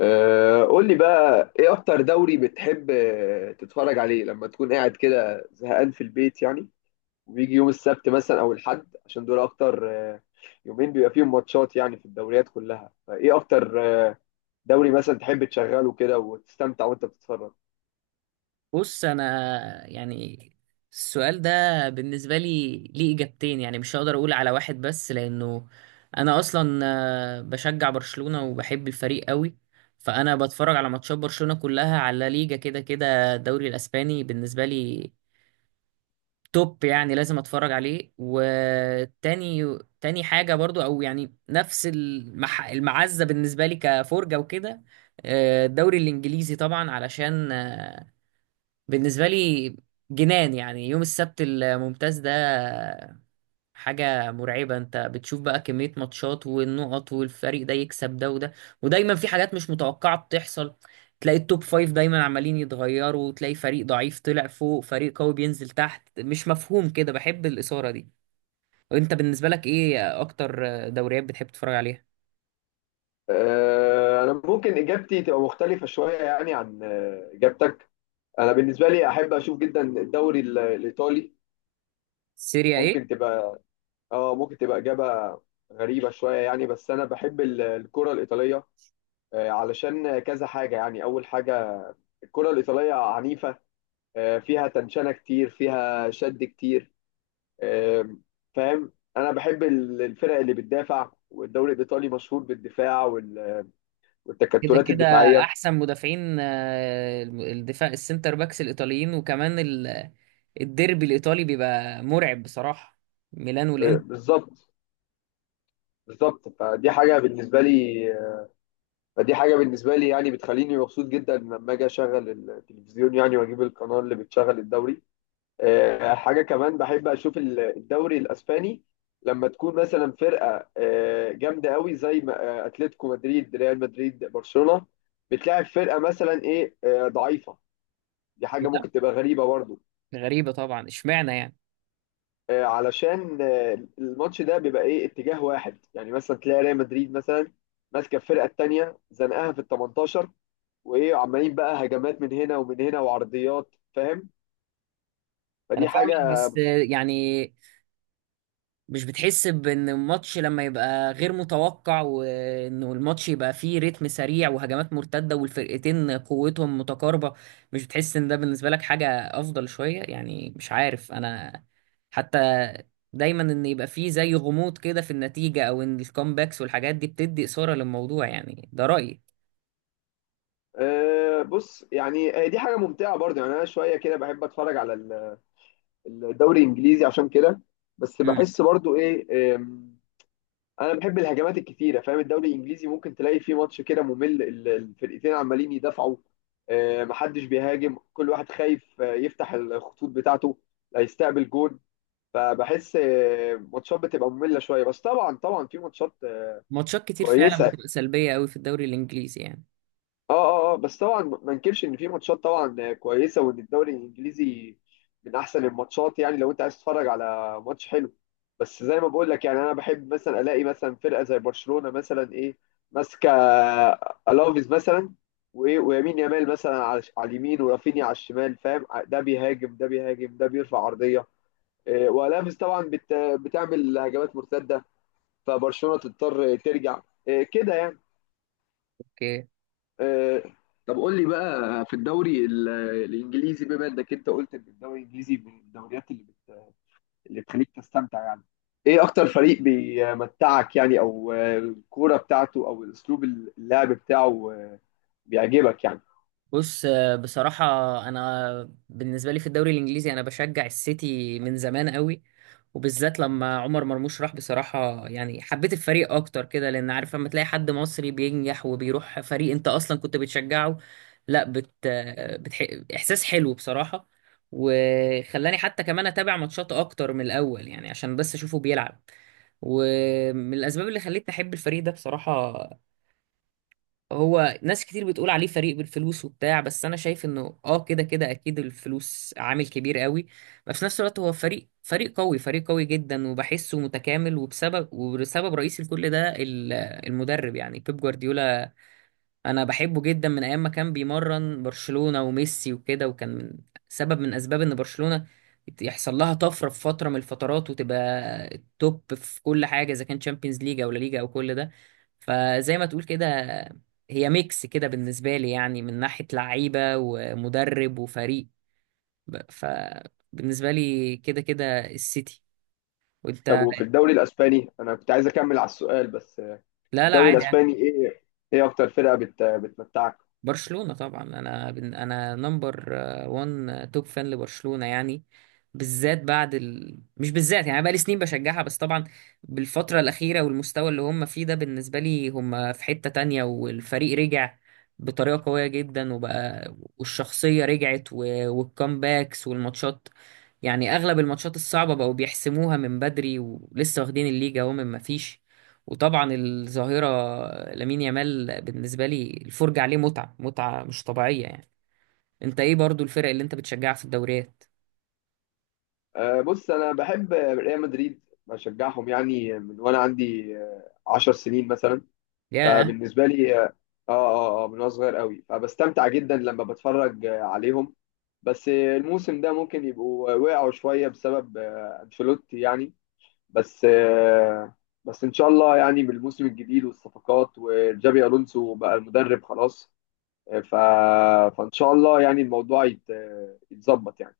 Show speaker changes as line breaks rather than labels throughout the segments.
قول لي بقى ايه اكتر دوري بتحب تتفرج عليه لما تكون قاعد كده زهقان في البيت يعني. وبيجي يوم السبت مثلا او الحد عشان دول اكتر يومين بيبقى فيهم ماتشات يعني في الدوريات كلها فايه اكتر آه، دوري مثلا تحب تشغله كده وتستمتع وانت بتتفرج.
بص، انا يعني السؤال ده بالنسبه لي ليه اجابتين، يعني مش هقدر اقول على واحد بس لانه انا اصلا بشجع برشلونه وبحب الفريق قوي. فانا بتفرج على ماتشات برشلونه كلها، على لا ليجا، كده كده الدوري الاسباني بالنسبه لي توب، يعني لازم اتفرج عليه. وتاني حاجه برضو، او يعني نفس المعزه بالنسبه لي كفرجه وكده، الدوري الانجليزي طبعا. علشان بالنسبة لي جنان، يعني يوم السبت الممتاز ده حاجة مرعبة. انت بتشوف بقى كمية ماتشات والنقط، والفريق ده يكسب ده وده، ودايما في حاجات مش متوقعة بتحصل. تلاقي التوب فايف دايما عمالين يتغيروا، وتلاقي فريق ضعيف طلع فوق، فريق قوي بينزل تحت، مش مفهوم كده، بحب الإثارة دي. وانت بالنسبة لك ايه اكتر دوريات بتحب تتفرج عليها؟
انا ممكن اجابتي تبقى مختلفة شوية يعني عن اجابتك. انا بالنسبة لي احب اشوف جدا الدوري الايطالي.
سيريا ايه.
ممكن تبقى، اه ممكن تبقى إجابة غريبة شوية يعني، بس أنا بحب الكرة الإيطالية. علشان كذا حاجة يعني. أول حاجة، الكرة الإيطالية عنيفة، فيها تنشنة كتير فيها شد كتير. آم، فاهم. أنا بحب الفرق اللي بتدافع والدوري الإيطالي مشهور بالدفاع
كده
والتكتلات
كده
الدفاعية.
احسن مدافعين، الدفاع السنتر باكس الايطاليين، وكمان الديربي الايطالي بيبقى مرعب بصراحه، ميلان والانتر.
بالظبط، بالظبط، فدي حاجة بالنسبة لي. فدي حاجة بالنسبة لي يعني بتخليني مبسوط جدا لما أجي أشغل التلفزيون يعني وأجيب القناة اللي بتشغل الدوري. حاجة كمان بحب أشوف الدوري الأسباني، لما تكون مثلا فرقة جامدة قوي زي أتلتيكو مدريد، ريال مدريد، برشلونة، بتلاعب فرقة مثلا إيه ضعيفة. دي حاجة
كده
ممكن تبقى غريبة برضو.
غريبه طبعا، اشمعنى يعني؟
علشان الماتش ده بيبقى إيه اتجاه واحد يعني، مثلا تلاقي ريال مدريد مثلا ماسكة الفرقة التانية زنقها في ال 18، وإيه عمالين بقى هجمات من هنا ومن هنا وعرضيات، فاهم،
انا
فدي
فاهمك،
حاجة.
بس يعني مش بتحس بان الماتش لما يبقى غير متوقع وانه الماتش يبقى فيه رتم سريع وهجمات مرتدة والفرقتين قوتهم متقاربة، مش بتحس ان ده بالنسبة لك حاجة افضل شوية؟ يعني مش عارف انا، حتى دايما ان يبقى فيه زي غموض كده في النتيجة، او ان الكومباكس والحاجات دي بتدي اثارة للموضوع، يعني ده رأيي.
أه بص يعني، دي حاجة ممتعة برضه يعني. أنا شوية كده بحب أتفرج على الدوري الإنجليزي عشان كده، بس
مم.
بحس برضه إيه أنا بحب الهجمات الكتيرة فاهم. الدوري الإنجليزي ممكن تلاقي فيه ماتش كده ممل، الفرقتين عمالين يدافعوا، أه محدش بيهاجم، كل واحد خايف يفتح الخطوط بتاعته لا يستقبل جون. فبحس ماتشات بتبقى مملة شوية، بس طبعا طبعا في ماتشات
ماتشات كتير فعلا
كويسة.
بتبقى سلبية قوي في الدوري الانجليزي يعني.
اه اه اه، بس طبعا ما انكرش ان في ماتشات طبعا كويسه وان الدوري الانجليزي من احسن الماتشات يعني لو انت عايز تتفرج على ماتش حلو. بس زي ما بقول لك يعني انا بحب مثلا الاقي مثلا فرقه زي برشلونه مثلا ايه ماسكه الافيز مثلا، وايه ويمين يامال مثلا على على اليمين ورافينيا على الشمال، فاهم، ده بيهاجم ده بيهاجم ده بيرفع عرضيه، إيه والافيز طبعا بتعمل هجمات مرتده، فبرشلونه تضطر ترجع، إيه كده يعني.
اوكي.
آه، طب قول لي بقى في الدوري الانجليزي، بما انك انت قلت ان الدوري الانجليزي من الدوريات اللي بتخليك تستمتع يعني، ايه اكتر فريق بيمتعك يعني؟ او الكوره بتاعته او اسلوب اللعب بتاعه بيعجبك يعني؟
بص، بصراحة أنا بالنسبة لي في الدوري الإنجليزي أنا بشجع السيتي من زمان قوي. وبالذات لما عمر مرموش راح، بصراحة يعني حبيت الفريق أكتر كده، لأن عارف لما تلاقي حد مصري بينجح وبيروح فريق أنت أصلا كنت بتشجعه، لا بت... آه، بتح... إحساس حلو بصراحة. وخلاني حتى كمان أتابع ماتشات أكتر من الأول، يعني عشان بس أشوفه بيلعب. ومن الأسباب اللي خلتني أحب الفريق ده بصراحة، هو ناس كتير بتقول عليه فريق بالفلوس وبتاع، بس انا شايف انه اه كده كده اكيد الفلوس عامل كبير قوي، بس في نفس الوقت هو فريق قوي، فريق قوي جدا، وبحسه متكامل. وبسبب رئيسي لكل ده المدرب يعني، بيب جوارديولا. انا بحبه جدا من ايام ما كان بيمرن برشلونة وميسي وكده، وكان من سبب من اسباب ان برشلونة يحصل لها طفرة في فترة من الفترات، وتبقى التوب في كل حاجة، اذا كان تشامبيونز ليج او لا ليجا او كل ده. فزي ما تقول كده، هي ميكس كده بالنسبة لي، يعني من ناحية لعيبة ومدرب وفريق. فبالنسبة لي كده كده السيتي.
طب
وانت؟
وفي الدوري الاسباني، انا كنت عايز اكمل على السؤال بس
لا لا
الدوري
عادي.
الاسباني ايه؟ ايه اكتر فرقه بتمتعك؟
برشلونة طبعا، انا انا نمبر 1 توب فان لبرشلونة يعني. بالذات بعد مش بالذات يعني، بقى لي سنين بشجعها، بس طبعا بالفترة الأخيرة والمستوى اللي هم فيه ده، بالنسبة لي هم في حتة تانية. والفريق رجع بطريقة قوية جدا، وبقى والشخصية رجعت والكامباكس والماتشات، يعني اغلب الماتشات الصعبه بقوا بيحسموها من بدري، ولسه واخدين الليجا اهو من ما فيش. وطبعا الظاهره لامين يامال بالنسبه لي الفرجه عليه متعه مش طبيعيه يعني. انت ايه برضو الفرق اللي انت بتشجعها في الدوريات؟
بص انا بحب ريال مدريد، بشجعهم يعني من وانا عندي 10 سنين مثلا.
ياه.
فبالنسبه لي اه اه اه من وانا صغير قوي، فبستمتع جدا لما بتفرج عليهم. بس الموسم ده ممكن يبقوا وقعوا شويه بسبب انشيلوتي يعني. بس آه، بس ان شاء الله يعني بالموسم الجديد والصفقات وجابي الونسو بقى المدرب خلاص. آه، ف... فان شاء الله يعني الموضوع يتظبط يعني.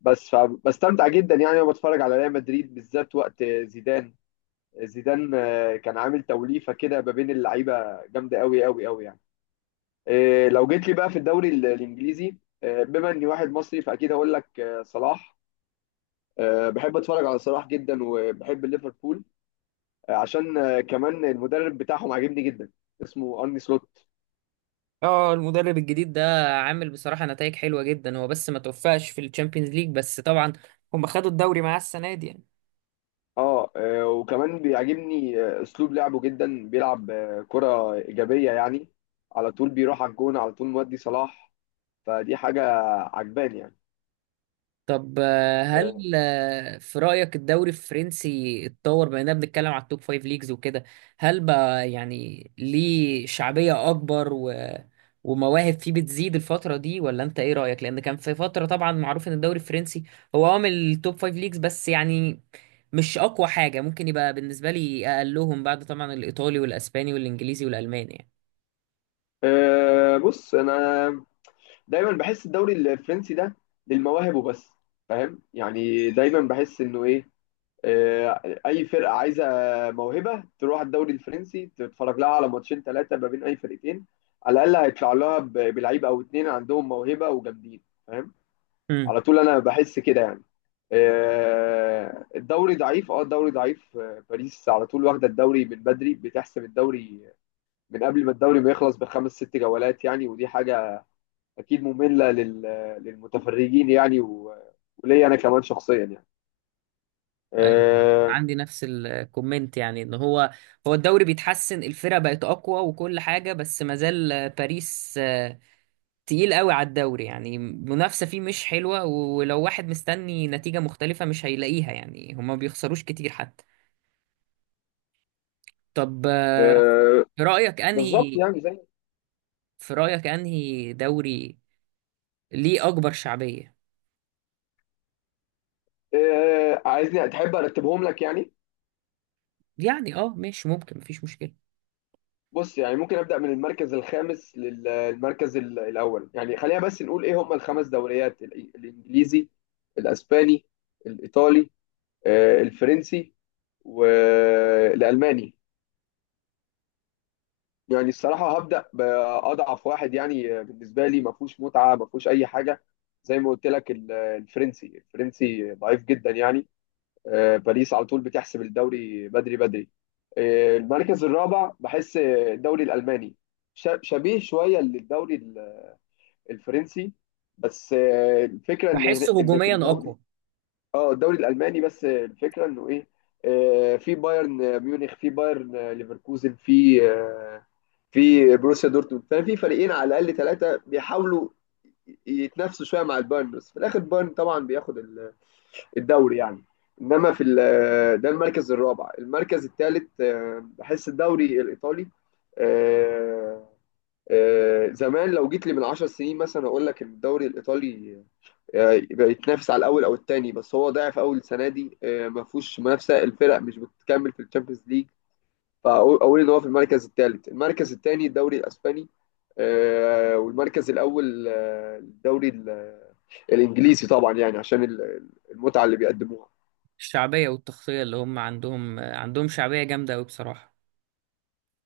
بس فبستمتع جدا يعني وانا بتفرج على ريال مدريد بالذات وقت زيدان. زيدان كان عامل توليفه كده ما بين اللعيبه جامده قوي قوي قوي يعني. لو جيت لي بقى في الدوري الانجليزي، بما اني واحد مصري فاكيد هقول لك صلاح. بحب اتفرج على صلاح جدا وبحب ليفربول، عشان كمان المدرب بتاعهم عاجبني جدا، اسمه ارني سلوت.
اه، المدرب الجديد ده عامل بصراحه نتائج حلوه جدا، هو بس ما توفقش في الشامبيونز ليج، بس طبعا هم خدوا الدوري معاه السنه دي يعني.
اه وكمان بيعجبني اسلوب لعبه جدا، بيلعب كرة ايجابية يعني، على طول بيروح على الجون، على طول مودي صلاح، فدي حاجة عجباني يعني.
طب
آه،
هل في رأيك الدوري الفرنسي اتطور، بما اننا بنتكلم على التوب فايف ليجز وكده؟ هل بقى يعني ليه شعبية اكبر ومواهب فيه بتزيد الفترة دي، ولا انت ايه رأيك؟ لان كان في فترة طبعا معروف ان الدوري الفرنسي هو عامل التوب فايف ليجز بس، يعني مش اقوى حاجة، ممكن يبقى بالنسبة لي اقلهم، بعد طبعا الايطالي والاسباني والانجليزي والالماني
أه بص انا دايما بحس الدوري الفرنسي ده للمواهب وبس، فاهم يعني. دايما بحس انه ايه، أه اي فرقه عايزه موهبه تروح الدوري الفرنسي، تتفرج لها على ماتشين ثلاثه ما بين اي فرقتين على الاقل هيطلع لها بلعيب او اتنين عندهم موهبه وجامدين، فاهم،
يعني.
على طول انا بحس كده يعني. أه الدوري ضعيف، اه الدوري ضعيف، باريس على طول واخده الدوري من بدري، بتحسم الدوري من قبل ما الدوري ما يخلص بخمس ست جولات يعني، ودي حاجه اكيد ممله للمتفرجين يعني، وليا انا كمان شخصيا يعني.
ايوه،
آه
عندي نفس الكومنت، يعني ان هو الدوري بيتحسن، الفرق بقت اقوى وكل حاجه، بس ما زال باريس تقيل قوي على الدوري. يعني المنافسه فيه مش حلوه، ولو واحد مستني نتيجه مختلفه مش هيلاقيها، يعني هما ما بيخسروش كتير حتى. طب
آه
في رايك
بالظبط
انهي
يعني زي.
في رايك انهي دوري ليه اكبر شعبيه
عايزني تحب ارتبهم لك يعني؟
يعني؟ اه ماشي، ممكن، مفيش مشكله.
بص يعني ممكن ابدا من المركز الخامس للمركز الاول يعني. خلينا بس نقول ايه هم الخمس دوريات، الانجليزي، الاسباني، الايطالي، الفرنسي، والالماني. يعني الصراحة هبدأ بأضعف واحد يعني، بالنسبة لي ما فيهوش متعة ما فيهوش أي حاجة، زي ما قلت لك الفرنسي. الفرنسي ضعيف جدا يعني، باريس على طول بتحسب الدوري بدري بدري. المركز الرابع بحس الدوري الألماني شبيه شوية للدوري الفرنسي، بس الفكرة إن
بحسه
إن في
هجوميا
الدوري،
اقوى.
اه الدوري الالماني، بس الفكره انه ايه، في بايرن ميونخ، في بايرن ليفركوزن، في في بروسيا دورتموند، ففي فريقين على الاقل ثلاثه بيحاولوا يتنافسوا شويه مع البايرن، بس في الاخر بايرن طبعا بياخد الدوري يعني. انما في ده المركز الرابع. المركز الثالث بحس الدوري الايطالي، آه، زمان لو جيت لي من 10 سنين مثلا اقول لك ان الدوري الايطالي يبقى يتنافس على الاول او الثاني، بس هو ضعف اول السنه دي، ما فيهوش منافسه، الفرق مش بتكمل في الشامبيونز ليج، فاقول أقول ان هو في المركز الثالث. المركز الثاني الدوري الاسباني، والمركز الاول الدوري الانجليزي طبعا يعني عشان المتعه اللي بيقدموها.
الشعبيه والتغطيه اللي هم عندهم، عندهم شعبيه جامده قوي بصراحه.